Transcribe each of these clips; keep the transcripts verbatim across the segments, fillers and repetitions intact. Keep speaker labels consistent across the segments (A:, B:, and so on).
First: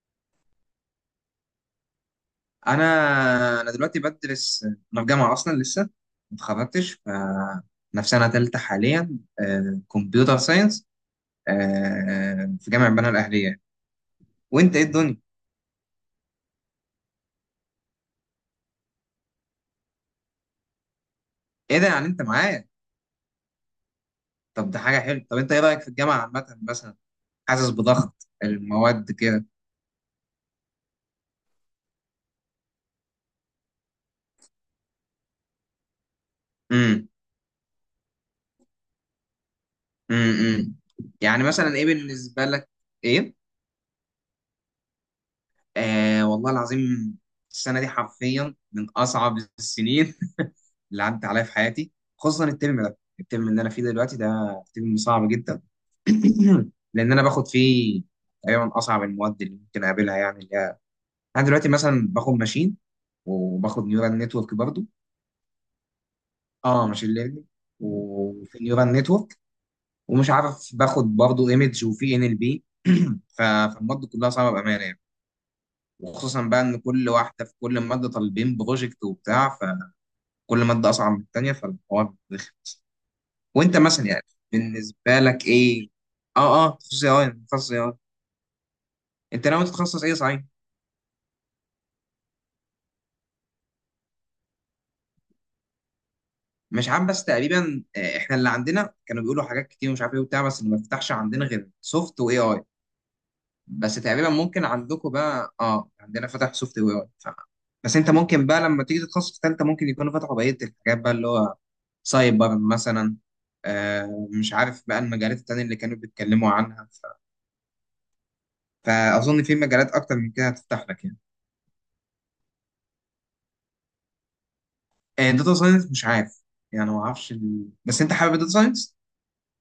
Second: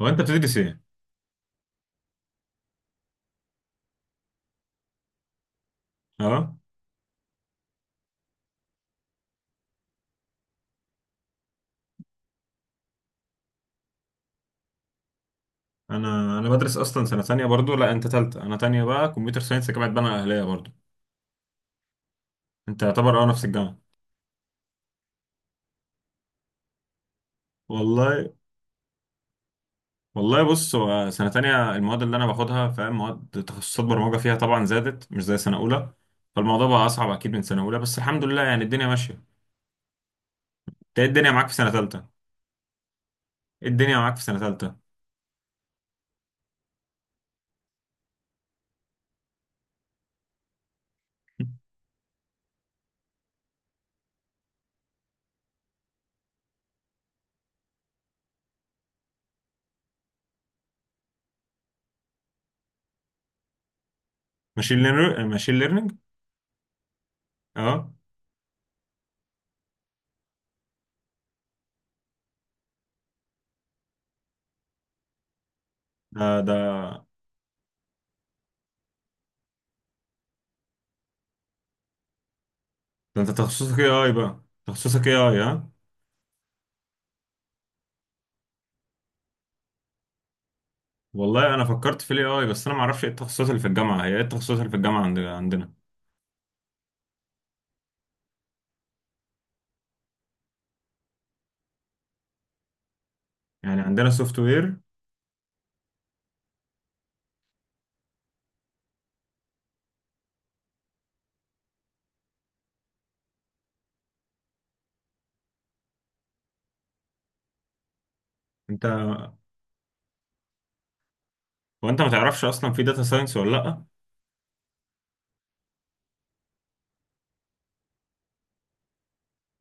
A: هو انت بتدرس ايه؟
B: انا انا دلوقتي بدرس، انا في جامعه اصلا لسه ما
A: اه.
B: اتخرجتش. ف انا في سنه ثالثه حاليا، كمبيوتر ساينس، في جامعه بنها الاهليه. وانت ايه الدنيا؟
A: انا انا بدرس اصلا سنه ثانيه برضو. لا، انت ثالثه، انا ثانيه بقى، كمبيوتر ساينس، جامعه بنها الاهليه برضو.
B: ايه ده يعني انت معايا؟
A: انت يعتبر اه نفس الجامعه.
B: طب ده حاجه حلوه. طب انت ايه رايك في الجامعه عامه مثلا؟ حاسس بضغط
A: والله.
B: المواد كده؟
A: والله، بص، هو سنه ثانيه المواد اللي انا باخدها فاهم، مواد تخصصات برمجه فيها طبعا زادت، مش زي سنه اولى. فالموضوع بقى
B: امم
A: اصعب اكيد من سنه اولى، بس الحمد لله يعني الدنيا ماشيه.
B: امم
A: انت ايه الدنيا
B: يعني
A: معاك في سنه
B: مثلا ايه
A: ثالثه؟
B: بالنسبه لك؟ ايه؟
A: ايه الدنيا معاك في سنه ثالثه؟
B: آه والله العظيم، السنه دي حرفيا من اصعب السنين اللي عدت عليا في حياتي. خصوصا الترم ده، الترم اللي انا فيه دلوقتي ده، ترم صعب جدا. لان انا باخد فيه تقريبا اصعب المواد اللي ممكن اقابلها، يعني اللي هي، انا دلوقتي مثلا باخد ماشين وباخد نيورال نتورك
A: ماشين
B: برضو.
A: ليرنينج، ماشين ليرنينج.
B: اه، ماشين ليرنينج،
A: اه.
B: وفي نيورال نتورك، ومش عارف باخد برضو ايمج، وفي ان ال بي. فالمواد كلها صعبه بامانه يعني،
A: ده
B: وخصوصا
A: ده
B: بقى ان كل واحده، في كل ماده طالبين بروجكت وبتاع، فكل ماده اصعب من التانيه، فالحوار.
A: ده انت
B: وانت
A: تخصصك ايه
B: مثلا
A: اي
B: يعني،
A: بقى.
B: بالنسبه
A: تخصصك ايه اي،
B: لك
A: ها؟
B: ايه؟ اه اه تخصص اي اي تخصص اي اي. انت ناوي تتخصص ايه صحيح؟
A: والله انا فكرت في الاي اي، بس انا ما اعرفش ايه التخصصات اللي في الجامعه، هي ايه التخصصات اللي في الجامعه عند- عندنا؟
B: مش عارف، بس تقريبا، آه، احنا اللي عندنا كانوا بيقولوا حاجات كتير، ومش عارف ايه وبتاع، بس اللي ما فتحش عندنا غير سوفت واي اي.
A: يعني
B: بس
A: عندنا
B: تقريبا
A: سوفت
B: ممكن
A: وير.
B: عندكم بقى، اه عندنا فتح سوفت واي اي ف... بس انت ممكن بقى لما تيجي تتخصص في ثالثه، ممكن يكونوا فتحوا بقيه الحاجات بقى، اللي هو سايبر مثلا، آه مش عارف بقى المجالات التانية اللي كانوا بيتكلموا عنها، ف...
A: انت
B: فاظن في مجالات اكتر من كده هتفتح لك يعني.
A: وانت ما تعرفش اصلا في داتا ساينس ولا لا؟
B: داتا ساينس؟ مش عارف، يعني ما اعرفش ال... بس انت حابب الداتا ساينس؟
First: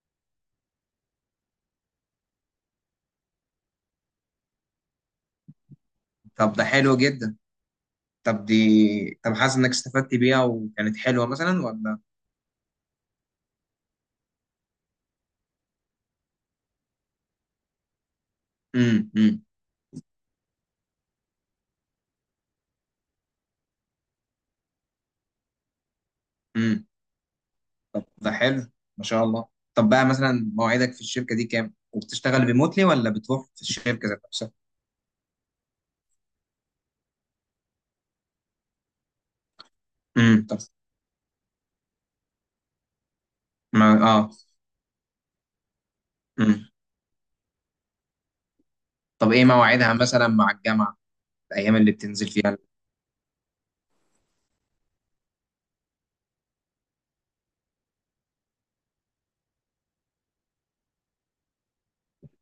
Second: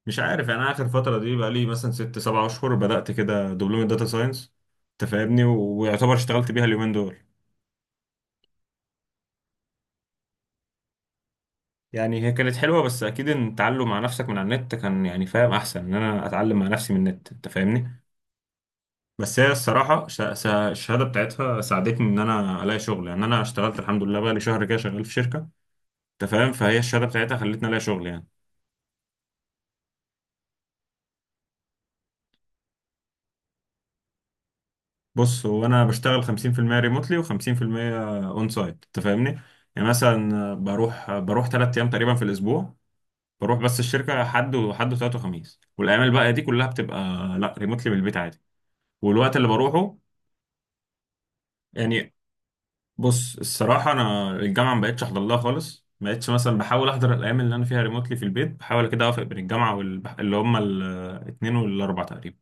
A: مش عارف. يعني انا اخر فتره دي بقى لي مثلا ست سبع اشهر بدات كده دبلومه داتا ساينس. انت فاهمني، و- ويعتبر اشتغلت
B: طب ده
A: بيها اليومين
B: حلو
A: دول.
B: جدا. طب دي، طب حاسس انك استفدت بيها وكانت حلوه مثلا ولا؟
A: يعني هي كانت حلوه، بس اكيد ان التعلم مع نفسك من على النت كان يعني فاهم احسن، ان انا اتعلم مع نفسي من النت، انت فاهمني.
B: امم
A: بس
B: امم
A: هي الصراحه ش- ش- الشهاده بتاعتها ساعدتني ان انا الاقي شغل، يعني انا اشتغلت الحمد لله بقى لي شهر كده شغال في شركه. انت فاهم، فهي
B: امم
A: الشهاده بتاعتها خلتني الاقي شغل يعني.
B: ده حلو، ما شاء الله. طب بقى مثلا مواعيدك في الشركه دي كام؟ وبتشتغل ريموتلي ولا بتروح في الشركه ذات نفسها؟
A: بص، هو انا بشتغل خمسين في المية ريموتلي و50% اون سايت، انت فاهمني. يعني
B: امم،
A: مثلا
B: طب،
A: بروح بروح ثلاث ايام تقريبا في الاسبوع. بروح، بس
B: ما...
A: الشركه
B: اه،
A: حد وحد وثلاث وخميس، والايام الباقيه دي كلها
B: امم،
A: بتبقى لا، ريموتلي من البيت عادي.
B: طب
A: والوقت
B: ايه
A: اللي
B: مواعيدها
A: بروحه
B: مثلا مع الجامعه؟ الايام اللي
A: يعني،
B: بتنزل فيها؟
A: بص الصراحه انا الجامعه ما بقتش احضر لها خالص، ما بقتش مثلا، بحاول احضر الايام اللي انا فيها ريموتلي في البيت، بحاول كده اوافق بين الجامعه وال... اللي هم الاثنين والاربع تقريبا.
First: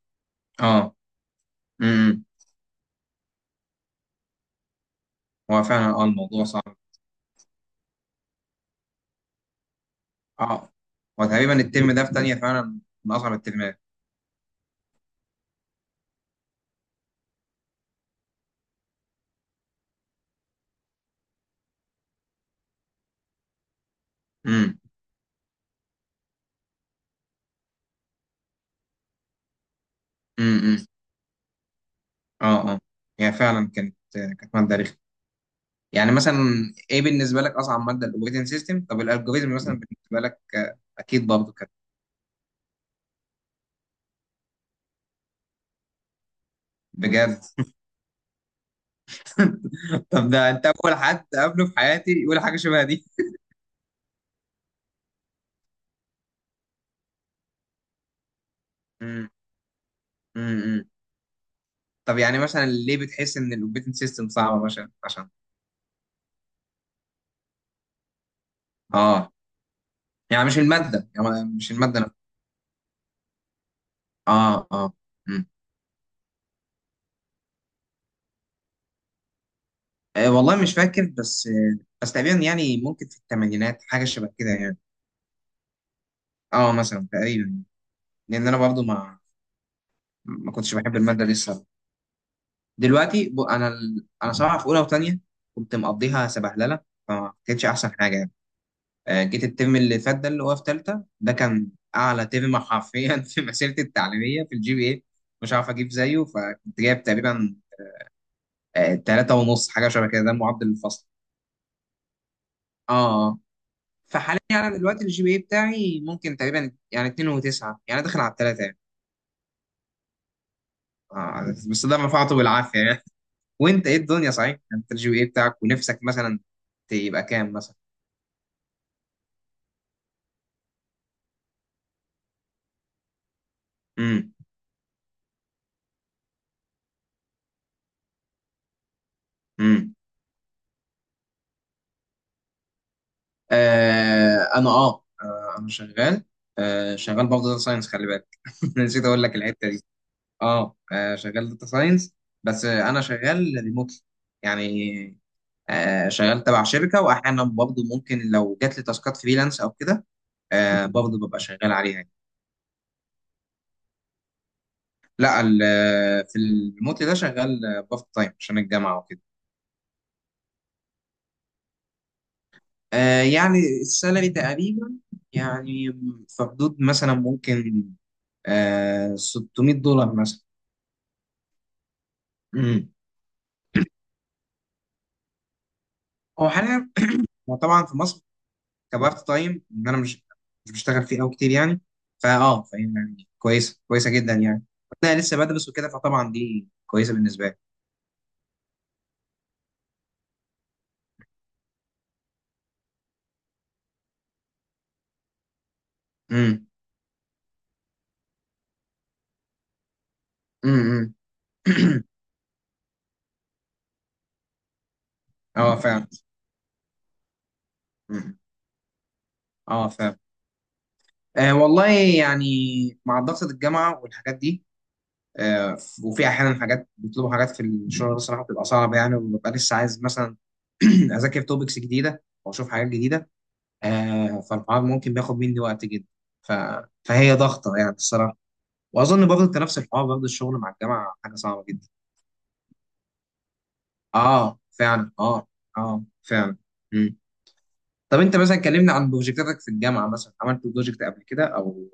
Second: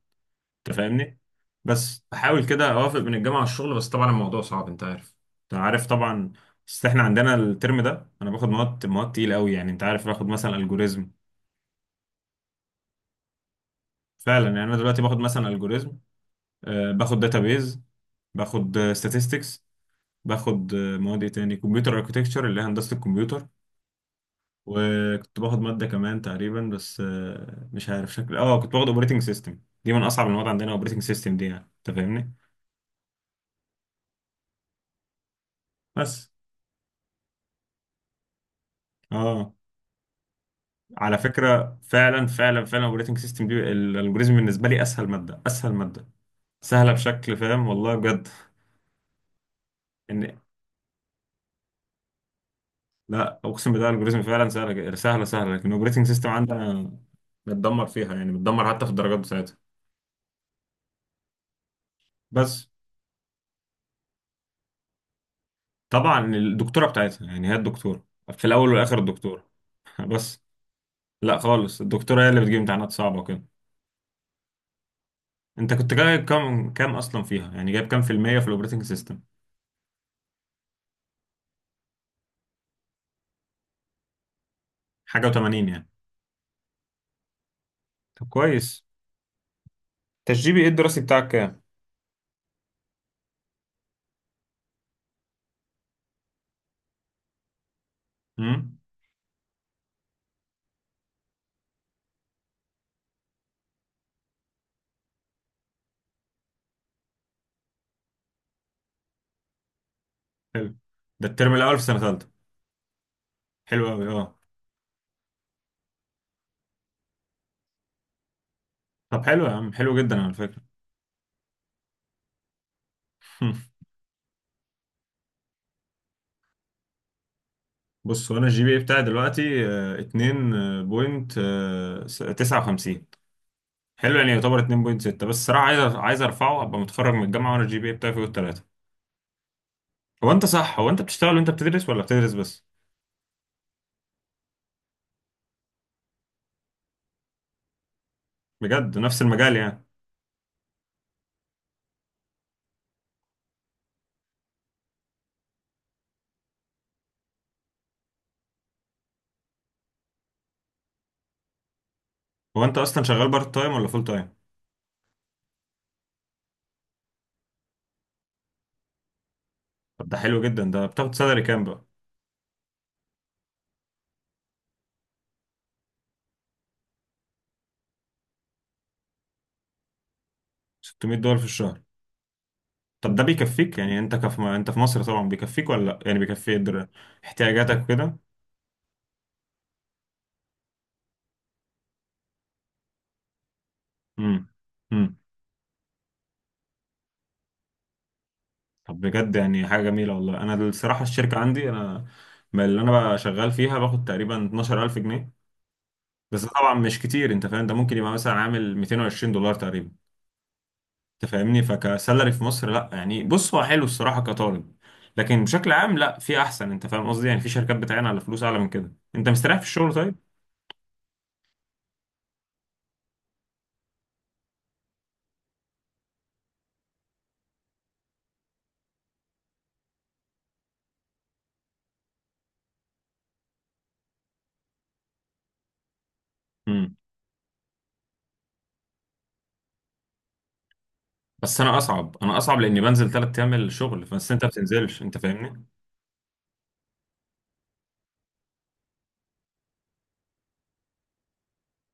A: انت
B: اه،
A: فاهمني. بس
B: امم،
A: بحاول كده اوافق بين الجامعه والشغل، بس طبعا الموضوع صعب، انت عارف. انت
B: هو
A: عارف
B: فعلا اه
A: طبعا.
B: الموضوع صعب.
A: بس احنا عندنا الترم ده انا باخد مواد، مواد تقيله قوي يعني، انت عارف، باخد مثلا
B: اه،
A: الجوريزم.
B: هو تقريبا الترم ده في تانية فعلا من اصعب الترمات.
A: فعلا، يعني انا دلوقتي باخد مثلا الجوريزم. آه، باخد داتابيز، باخد statistics، باخد آه، مواد ايه تاني، كمبيوتر اركتكتشر اللي هي هندسه الكمبيوتر. وكنت باخد ماده كمان تقريبا، بس آه، مش عارف شكل، اه كنت باخد اوبريتنج سيستم. دي من اصعب المواد
B: امم.
A: عندنا،
B: امم.
A: اوبريتنج سيستم دي يعني، انت فاهمني.
B: اه، اه، يعني فعلا كانت كانت ماده رخمه، يعني
A: بس.
B: مثلا ايه بالنسبه لك اصعب ماده، الاوبريتنج سيستم؟ طب
A: اه
B: الالجوريزم مثلا بالنسبه لك آه،
A: على
B: اكيد برضه كانت.
A: فكرة، فعلا فعلا فعلا الاوبريتنج سيستم دي، الالجوريزم بالنسبة لي اسهل مادة، اسهل مادة. سهلة بشكل
B: بجد؟
A: فاهم، والله بجد.
B: طب
A: ان.
B: ده انت اول حد قابله في حياتي يقول حاجه شبه دي.
A: لا، اقسم بالله الالجوريزم فعلا سهلة سهلة سهلة، لكن الاوبريتنج سيستم عندنا بتدمر فيها، يعني بتدمر حتى في الدرجات
B: امم.
A: بتاعتها.
B: امم. طب يعني مثلا
A: بس.
B: ليه بتحس ان الاوبريتنج سيستم صعبه مثلا؟ عشان؟
A: طبعا الدكتورة بتاعتها، يعني هي الدكتورة في الاول والاخر
B: اه،
A: الدكتورة. بس.
B: يعني مش الماده،
A: لا
B: يعني مش
A: خالص،
B: الماده نفسها؟
A: الدكتورة هي اللي بتجيب امتحانات صعبة وكده.
B: اه، اه. امم.
A: انت كنت جايب كام، كام اصلا فيها يعني، جايب كام في المية في الاوبريتنج سيستم؟
B: آه، والله مش فاكر، بس آه، بس تقريبا يعني ممكن في الثمانينات، حاجه شبه كده يعني.
A: حاجة و80 يعني.
B: اه مثلا تقريبا.
A: طب
B: لان انا برضه
A: كويس.
B: ما
A: انت الجي
B: ما
A: بي ايه
B: كنتش بحب
A: الدراسي
B: المادة
A: بتاعك
B: دي
A: كام؟
B: الصراحة. دلوقتي ب... أنا ال... أنا صراحة في أولى وتانية كنت مقضيها سبهللة، فما كانتش أحسن حاجة يعني.
A: امم.
B: آه، جيت الترم اللي فات ده، اللي هو في تالتة، ده كان أعلى ترم حرفيا في مسيرتي التعليمية في الجي بي إيه. مش عارف أجيب زيه. فكنت جايب تقريبا آه، تلاتة ونص، حاجة شبه كده، ده معدل
A: حلو.
B: الفصل.
A: ده الترم الاول في سنه ثالثه؟
B: آه. آه.
A: حلو قوي، اه.
B: فحاليا أنا دلوقتي الجي بي إيه بتاعي ممكن تقريبا يعني اتنين وتسعة، يعني داخل على التلاتة يعني.
A: طب حلو يا عم، حلو جدا على فكره.
B: آه، بس ده رفعته بالعافية يعني. وانت ايه الدنيا صحيح؟ انت الجي بي اي بتاعك ونفسك مثلا تبقى كام مثلا؟
A: بص، وانا الجي بي اي بتاعي دلوقتي آه، اتنين وتسعة وخمسين. حلو يعني،
B: امم.
A: يعتبر اتنين وسته. بس الصراحه عايز، عايز ارفعه، ابقى متخرج من الجامعه وانا الجي بي اي بتاعي فوق الثلاثه.
B: امم.
A: هو انت صح هو انت بتشتغل وانت بتدرس ولا بتدرس بس؟
B: آه انا، اه آه، انا شغال. آه شغال برضه داتا ساينس، خلي بالك،
A: بجد،
B: نسيت
A: نفس
B: اقول لك
A: المجال
B: الحته دي.
A: يعني.
B: اه آه، شغال داتا ساينس، بس آه، انا شغال ريموتلي يعني. آه شغال تبع شركه، واحيانا برضه ممكن لو جات لي تاسكات فريلانس او كده، آه برضه ببقى شغال عليها يعني.
A: هو انت اصلا شغال بارت تايم ولا فول تايم؟
B: لا ال- آه، في الريموتلي ده شغال بارت تايم عشان الجامعه وكده.
A: طب ده حلو جدا، ده بتاخد سالري كام بقى؟
B: آه يعني السالري تقريبا، يعني في حدود مثلا ممكن آه ستمية دولار مثلا.
A: ستمية دولار في الشهر؟
B: امم.
A: طب ده بيكفيك يعني، انت كف... انت في مصر طبعا، بيكفيك ولا لا يعني،
B: هو
A: بيكفي در...
B: حاليا، هو
A: احتياجاتك
B: طبعا في
A: وكده؟
B: مصر كبارت تايم، ان انا مش مش بشتغل فيه قوي كتير يعني، فاه فاهم يعني، كويسه كويسه جدا
A: امم،
B: يعني.
A: امم.
B: انا لسه بدرس وكده، فطبعا دي كويسه بالنسبه لي.
A: طب بجد يعني حاجه جميله والله. انا الصراحه الشركه عندي انا، ما، اللي انا بقى شغال فيها باخد تقريبا اتناشر الف جنيه. بس ده
B: امم.
A: طبعا مش كتير، انت فاهم، ده ممكن يبقى مثلا عامل ميتين وعشرين دولار تقريبا.
B: امم.
A: انت فاهمني، فكسالري في مصر لا يعني، بص هو حلو الصراحه كطالب، لكن بشكل
B: اه
A: عام
B: فعلا.
A: لا، في احسن، انت فاهم قصدي يعني، في شركات بتعين على
B: مم.
A: فلوس اعلى من كده، انت مستريح في
B: اه
A: الشغل.
B: فعلا. آه والله يعني مع ضغط الجامعه والحاجات دي، آه، وفي احيانا حاجات بيطلبوا حاجات في الشغل بصراحه بتبقى صعبه يعني، وببقى لسه عايز مثلا اذاكر توبكس جديده او اشوف حاجات جديده. آه، فالحوار ممكن بياخد مني وقت جدا. ف...
A: طيب.
B: فهي ضغطه يعني الصراحه، واظن برضه انت نفس الحوار برضه، الشغل مع الجامعه حاجه
A: بس
B: صعبه
A: انا
B: جدا.
A: اصعب، انا اصعب لاني بنزل ثلاث ايام الشغل، بس انت ما
B: اه
A: بتنزلش،
B: فعلا،
A: انت
B: اه.
A: فاهمني.
B: اه فعلا. مم. طب انت مثلا كلمنا عن بروجكتاتك في الجامعه، مثلا عملت بروجكت قبل كده او؟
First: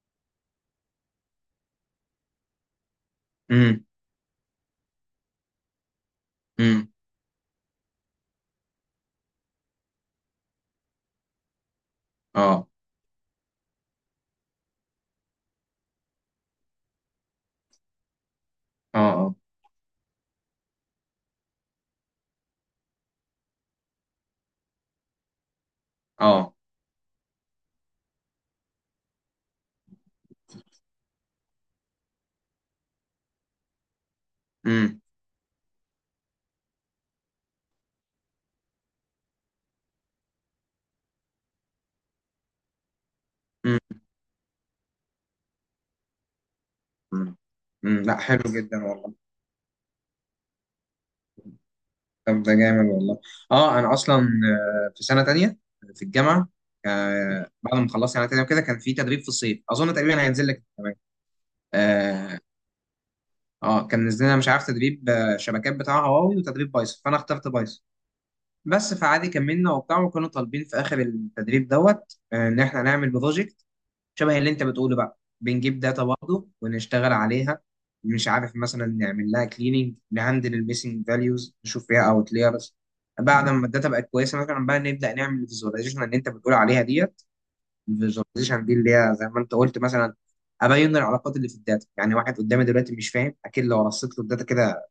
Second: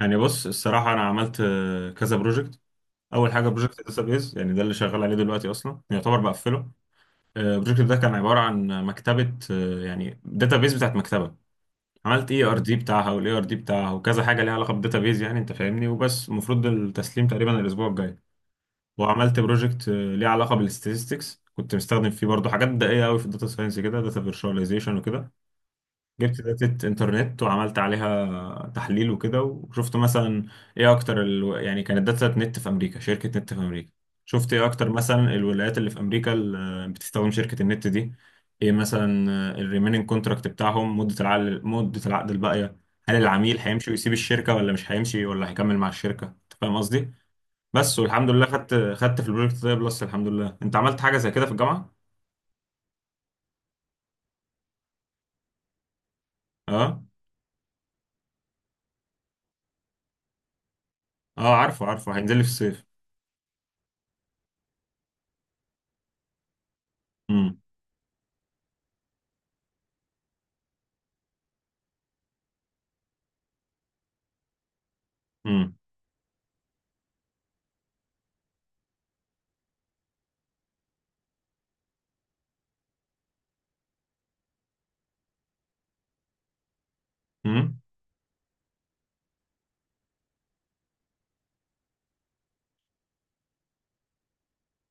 A: يعني بص الصراحه انا عملت آه، كذا بروجكت. اول حاجه بروجكت
B: امم.
A: داتابيز، يعني ده اللي شغال عليه دلوقتي، اصلا يعتبر بقفله.
B: امم.
A: آه، البروجكت ده كان عباره عن مكتبه، آه، يعني داتابيز بتاعت مكتبه. عملت اي ار
B: اه.
A: دي بتاعها، والاي ار دي بتاعها، وكذا حاجه ليها علاقه بالداتابيز يعني، انت فاهمني، وبس المفروض التسليم تقريبا الاسبوع الجاي.
B: اه. اه.
A: وعملت بروجكت آه، ليه علاقه بالستاتستكس، كنت مستخدم فيه برضه حاجات دقيقه قوي في الداتا ساينس كده، داتا فيرشواليزيشن وكده. جبت
B: اه.
A: داتا انترنت وعملت عليها تحليل وكده، وشفت مثلا ايه اكتر ال... يعني كانت داتا نت في امريكا، شركة نت في امريكا. شفت ايه اكتر
B: امم.
A: مثلا الولايات اللي في امريكا اللي بتستخدم شركة النت دي. ايه مثلا الريميننج كونتراكت بتاعهم، مدة العقد مدة العقد الباقية. هل العميل هيمشي ويسيب الشركة، ولا مش هيمشي، ولا هيكمل مع الشركة، انت فاهم قصدي. بس
B: امم. لا
A: والحمد
B: حلو
A: لله خدت
B: جدا والله.
A: خدت في البروجكت ده بلس، الحمد لله. انت عملت حاجة زي كده في الجامعة؟
B: طب ده جامد والله. اه انا اصلا آه، في سنه تانية في الجامعه،
A: اه،
B: آه، بعد ما خلصت سنه تانية وكده كان في تدريب في الصيف، اظن تقريبا هينزل لك كمان.
A: اه، عارفه عارفه، هينزل
B: اه
A: لي في الصيف.
B: آه، كان نزل لنا، مش عارف تدريب آه، شبكات بتاع هواوي، وتدريب بايثون، فانا اخترت
A: امم،
B: بايثون. بس فعادي كملنا وبتاع، وكانوا طالبين في اخر التدريب دوت آه، ان احنا نعمل بروجكت شبه اللي انت بتقوله بقى،
A: امم،
B: بنجيب داتا برضه ونشتغل عليها. مش عارف مثلا نعمل لها كليننج، نهندل الميسنج فاليوز، نشوف فيها اوتلايرز. بعد ما الداتا بقت كويسه مثلا، بقى نبدا نعمل الفيزواليزيشن اللي انت بتقول عليها ديت.
A: امم،
B: الفيزواليزيشن دي اللي هي زي ما انت قلت مثلا، ابين العلاقات اللي في الداتا يعني. واحد قدامي دلوقتي مش فاهم، اكيد لو رصيت له الداتا كده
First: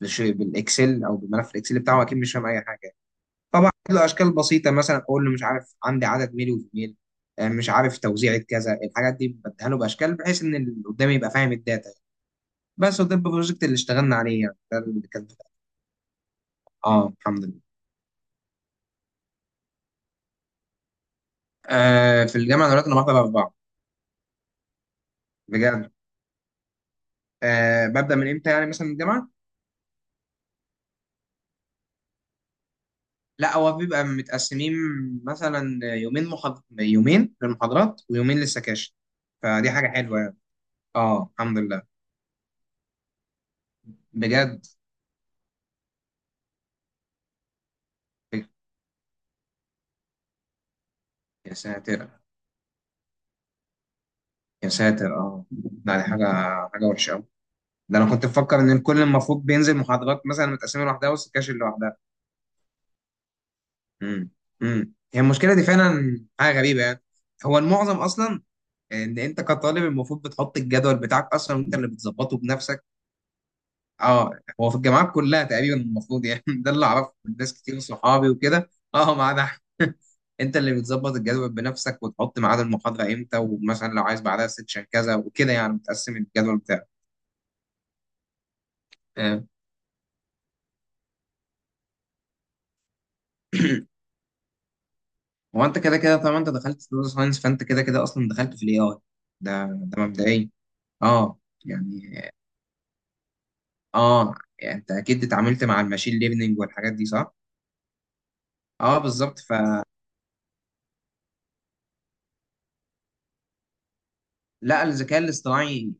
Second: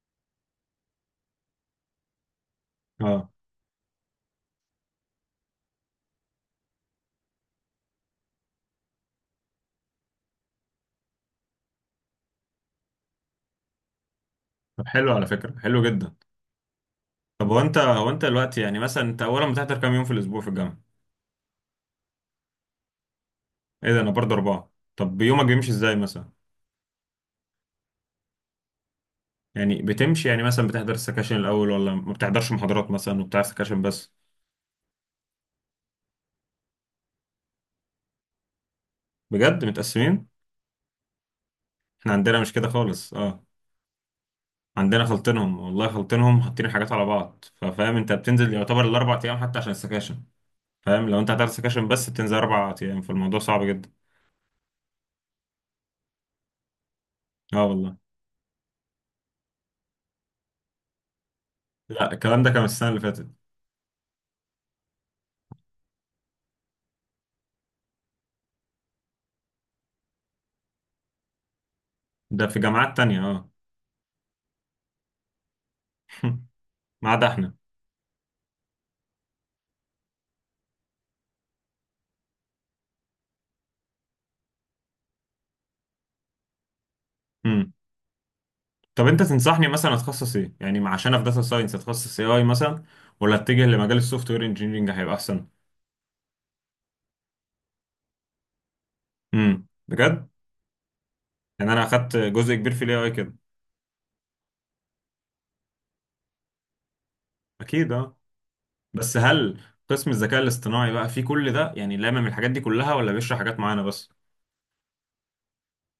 B: بش- بالاكسل او بالملف الاكسل بتاعه، اكيد مش فاهم اي حاجه.
A: اه.
B: طبعا له اشكال بسيطه مثلا اقول له، مش عارف عندي عدد ميل وفيميل، آه، مش عارف توزيعة كذا، الحاجات دي بديها له باشكال، بحيث ان اللي قدامي يبقى فاهم الداتا يعني. بس، وده البروجكت اللي اشتغلنا عليه يعني، ده
A: طب
B: اللي
A: حلو على
B: كان.
A: فكرة، حلو جدا.
B: اه الحمد
A: طب هو
B: لله.
A: انت هو انت دلوقتي يعني مثلا، انت اولا بتحضر كام يوم في الاسبوع في الجامعة؟
B: آه في الجامعه دلوقتي انا بحضر اربعه.
A: ايه ده، انا برضه اربعة. طب يومك بيمشي
B: بجد؟
A: ازاي مثلا؟
B: آه ببدا من امتى يعني مثلا الجامعه؟
A: يعني بتمشي يعني، مثلا بتحضر السكاشن الاول، ولا ما بتحضرش محاضرات مثلا، وبتاع
B: لا هو
A: سكاشن
B: بيبقى
A: بس؟
B: متقسمين، مثلا يومين محاض... يومين للمحاضرات ويومين للسكاشن،
A: بجد،
B: فدي حاجه حلوه
A: متقسمين؟
B: يعني. اه الحمد لله.
A: احنا عندنا مش كده خالص، اه.
B: بجد؟
A: عندنا خلطينهم والله، خلطينهم، حاطين حاجات على بعض، ففاهم انت بتنزل يعتبر الاربع ايام حتى عشان السكاشن. فاهم، لو انت هتحضر
B: يا
A: سكاشن
B: ساتر،
A: بس، بتنزل اربع ايام، فالموضوع صعب جدا.
B: يا ساتر اه. لا دي حاجة، حاجة وحشة أوي.
A: اه والله.
B: ده أنا كنت بفكر إن الكل المفروض بينزل محاضرات مثلا متقسمة لوحدها والسكاشن لوحدها.
A: لا، الكلام ده كان السنة اللي فاتت.
B: امم. امم. هي المشكلة دي فعلا حاجة غريبة يعني. هو المعظم أصلا، إن أنت كطالب المفروض بتحط الجدول بتاعك أصلا، وأنت اللي بتظبطه
A: ده في
B: بنفسك.
A: جامعات تانية، اه.
B: أه. هو في الجامعات كلها تقريبا المفروض يعني، ده اللي
A: ما
B: أعرفه
A: عدا
B: من ناس
A: احنا.
B: كتير صحابي وكده. أه، ما عدا أحمد. أنت اللي بتظبط الجدول بنفسك، وتحط ميعاد المحاضرة إمتى، ومثلا لو عايز بعدها سيكشن كذا وكده، يعني بتقسم الجدول بتاعك.
A: امم. طب انت
B: آه.
A: تنصحني مثلا اتخصص ايه يعني مع- عشان في داتا ساينس، اتخصص اي اي مثلا، ولا اتجه لمجال السوفت وير انجينيرنج هيبقى احسن؟
B: هو انت كده كده طالما انت دخلت داتا ساينس، فانت كده كده اصلا دخلت في الاي اي. ده
A: امم،
B: ده
A: بجد؟
B: مبدئيا. اه
A: يعني انا اخدت
B: يعني.
A: جزء كبير في الاي اي كده.
B: اه، يعني انت اكيد اتعاملت مع الماشين ليرنينج والحاجات دي صح؟
A: اكيد، اه.
B: اه
A: بس
B: بالظبط
A: هل
B: فلا.
A: قسم الذكاء الاصطناعي بقى فيه كل ده يعني، لامم الحاجات دي كلها، ولا بيشرح حاجات معينه بس؟
B: الذكاء الاصطناعي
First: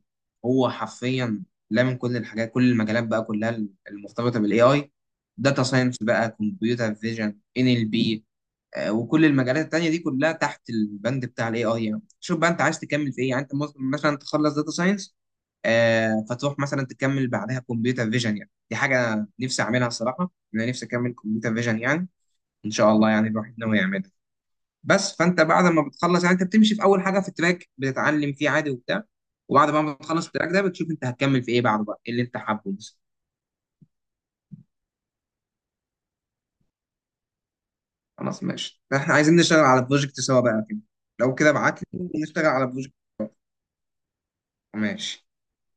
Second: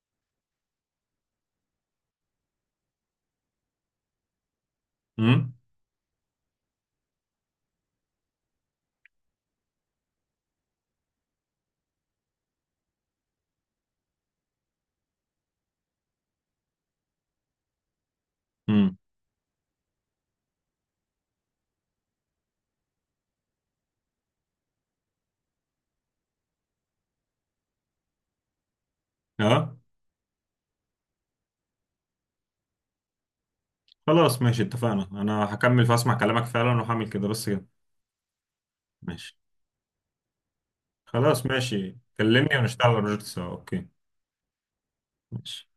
B: هو حرفيا، لا من كل الحاجات، كل المجالات بقى كلها المرتبطه بالاي اي.
A: امم،
B: داتا ساينس بقى، كمبيوتر فيجن، ان ال بي، آه، وكل المجالات التانية دي كلها تحت البند بتاع الاي اي يعني. شوف بقى انت عايز تكمل في ايه يعني. انت ممكن مثلا تخلص داتا ساينس آه فتروح مثلا تكمل بعدها كمبيوتر فيجن يعني، دي
A: امم،
B: حاجة أنا نفسي أعملها الصراحة، أنا نفسي أكمل كمبيوتر فيجن يعني. إن شاء الله يعني الواحد ناوي يعملها. بس فأنت بعد ما بتخلص يعني، أنت بتمشي في أول حاجة في التراك بتتعلم فيه عادي وبتاع، وبعد
A: اه.
B: ما بتخلص التراك ده بتشوف أنت هتكمل في إيه بعده بقى، إيه اللي أنت حابه بس.
A: خلاص ماشي، اتفقنا، انا هكمل فاسمع كلامك فعلا وهعمل كده، بس كده.
B: خلاص ماشي، إحنا
A: ماشي.
B: عايزين نشتغل على بروجكت سوا بقى كده. لو
A: خلاص
B: كده ابعت
A: ماشي،
B: لي نشتغل
A: كلمني
B: على
A: ونشتغل
B: بروجكت.
A: على البروجكت سوا، اوكي.
B: ماشي.
A: ماشي.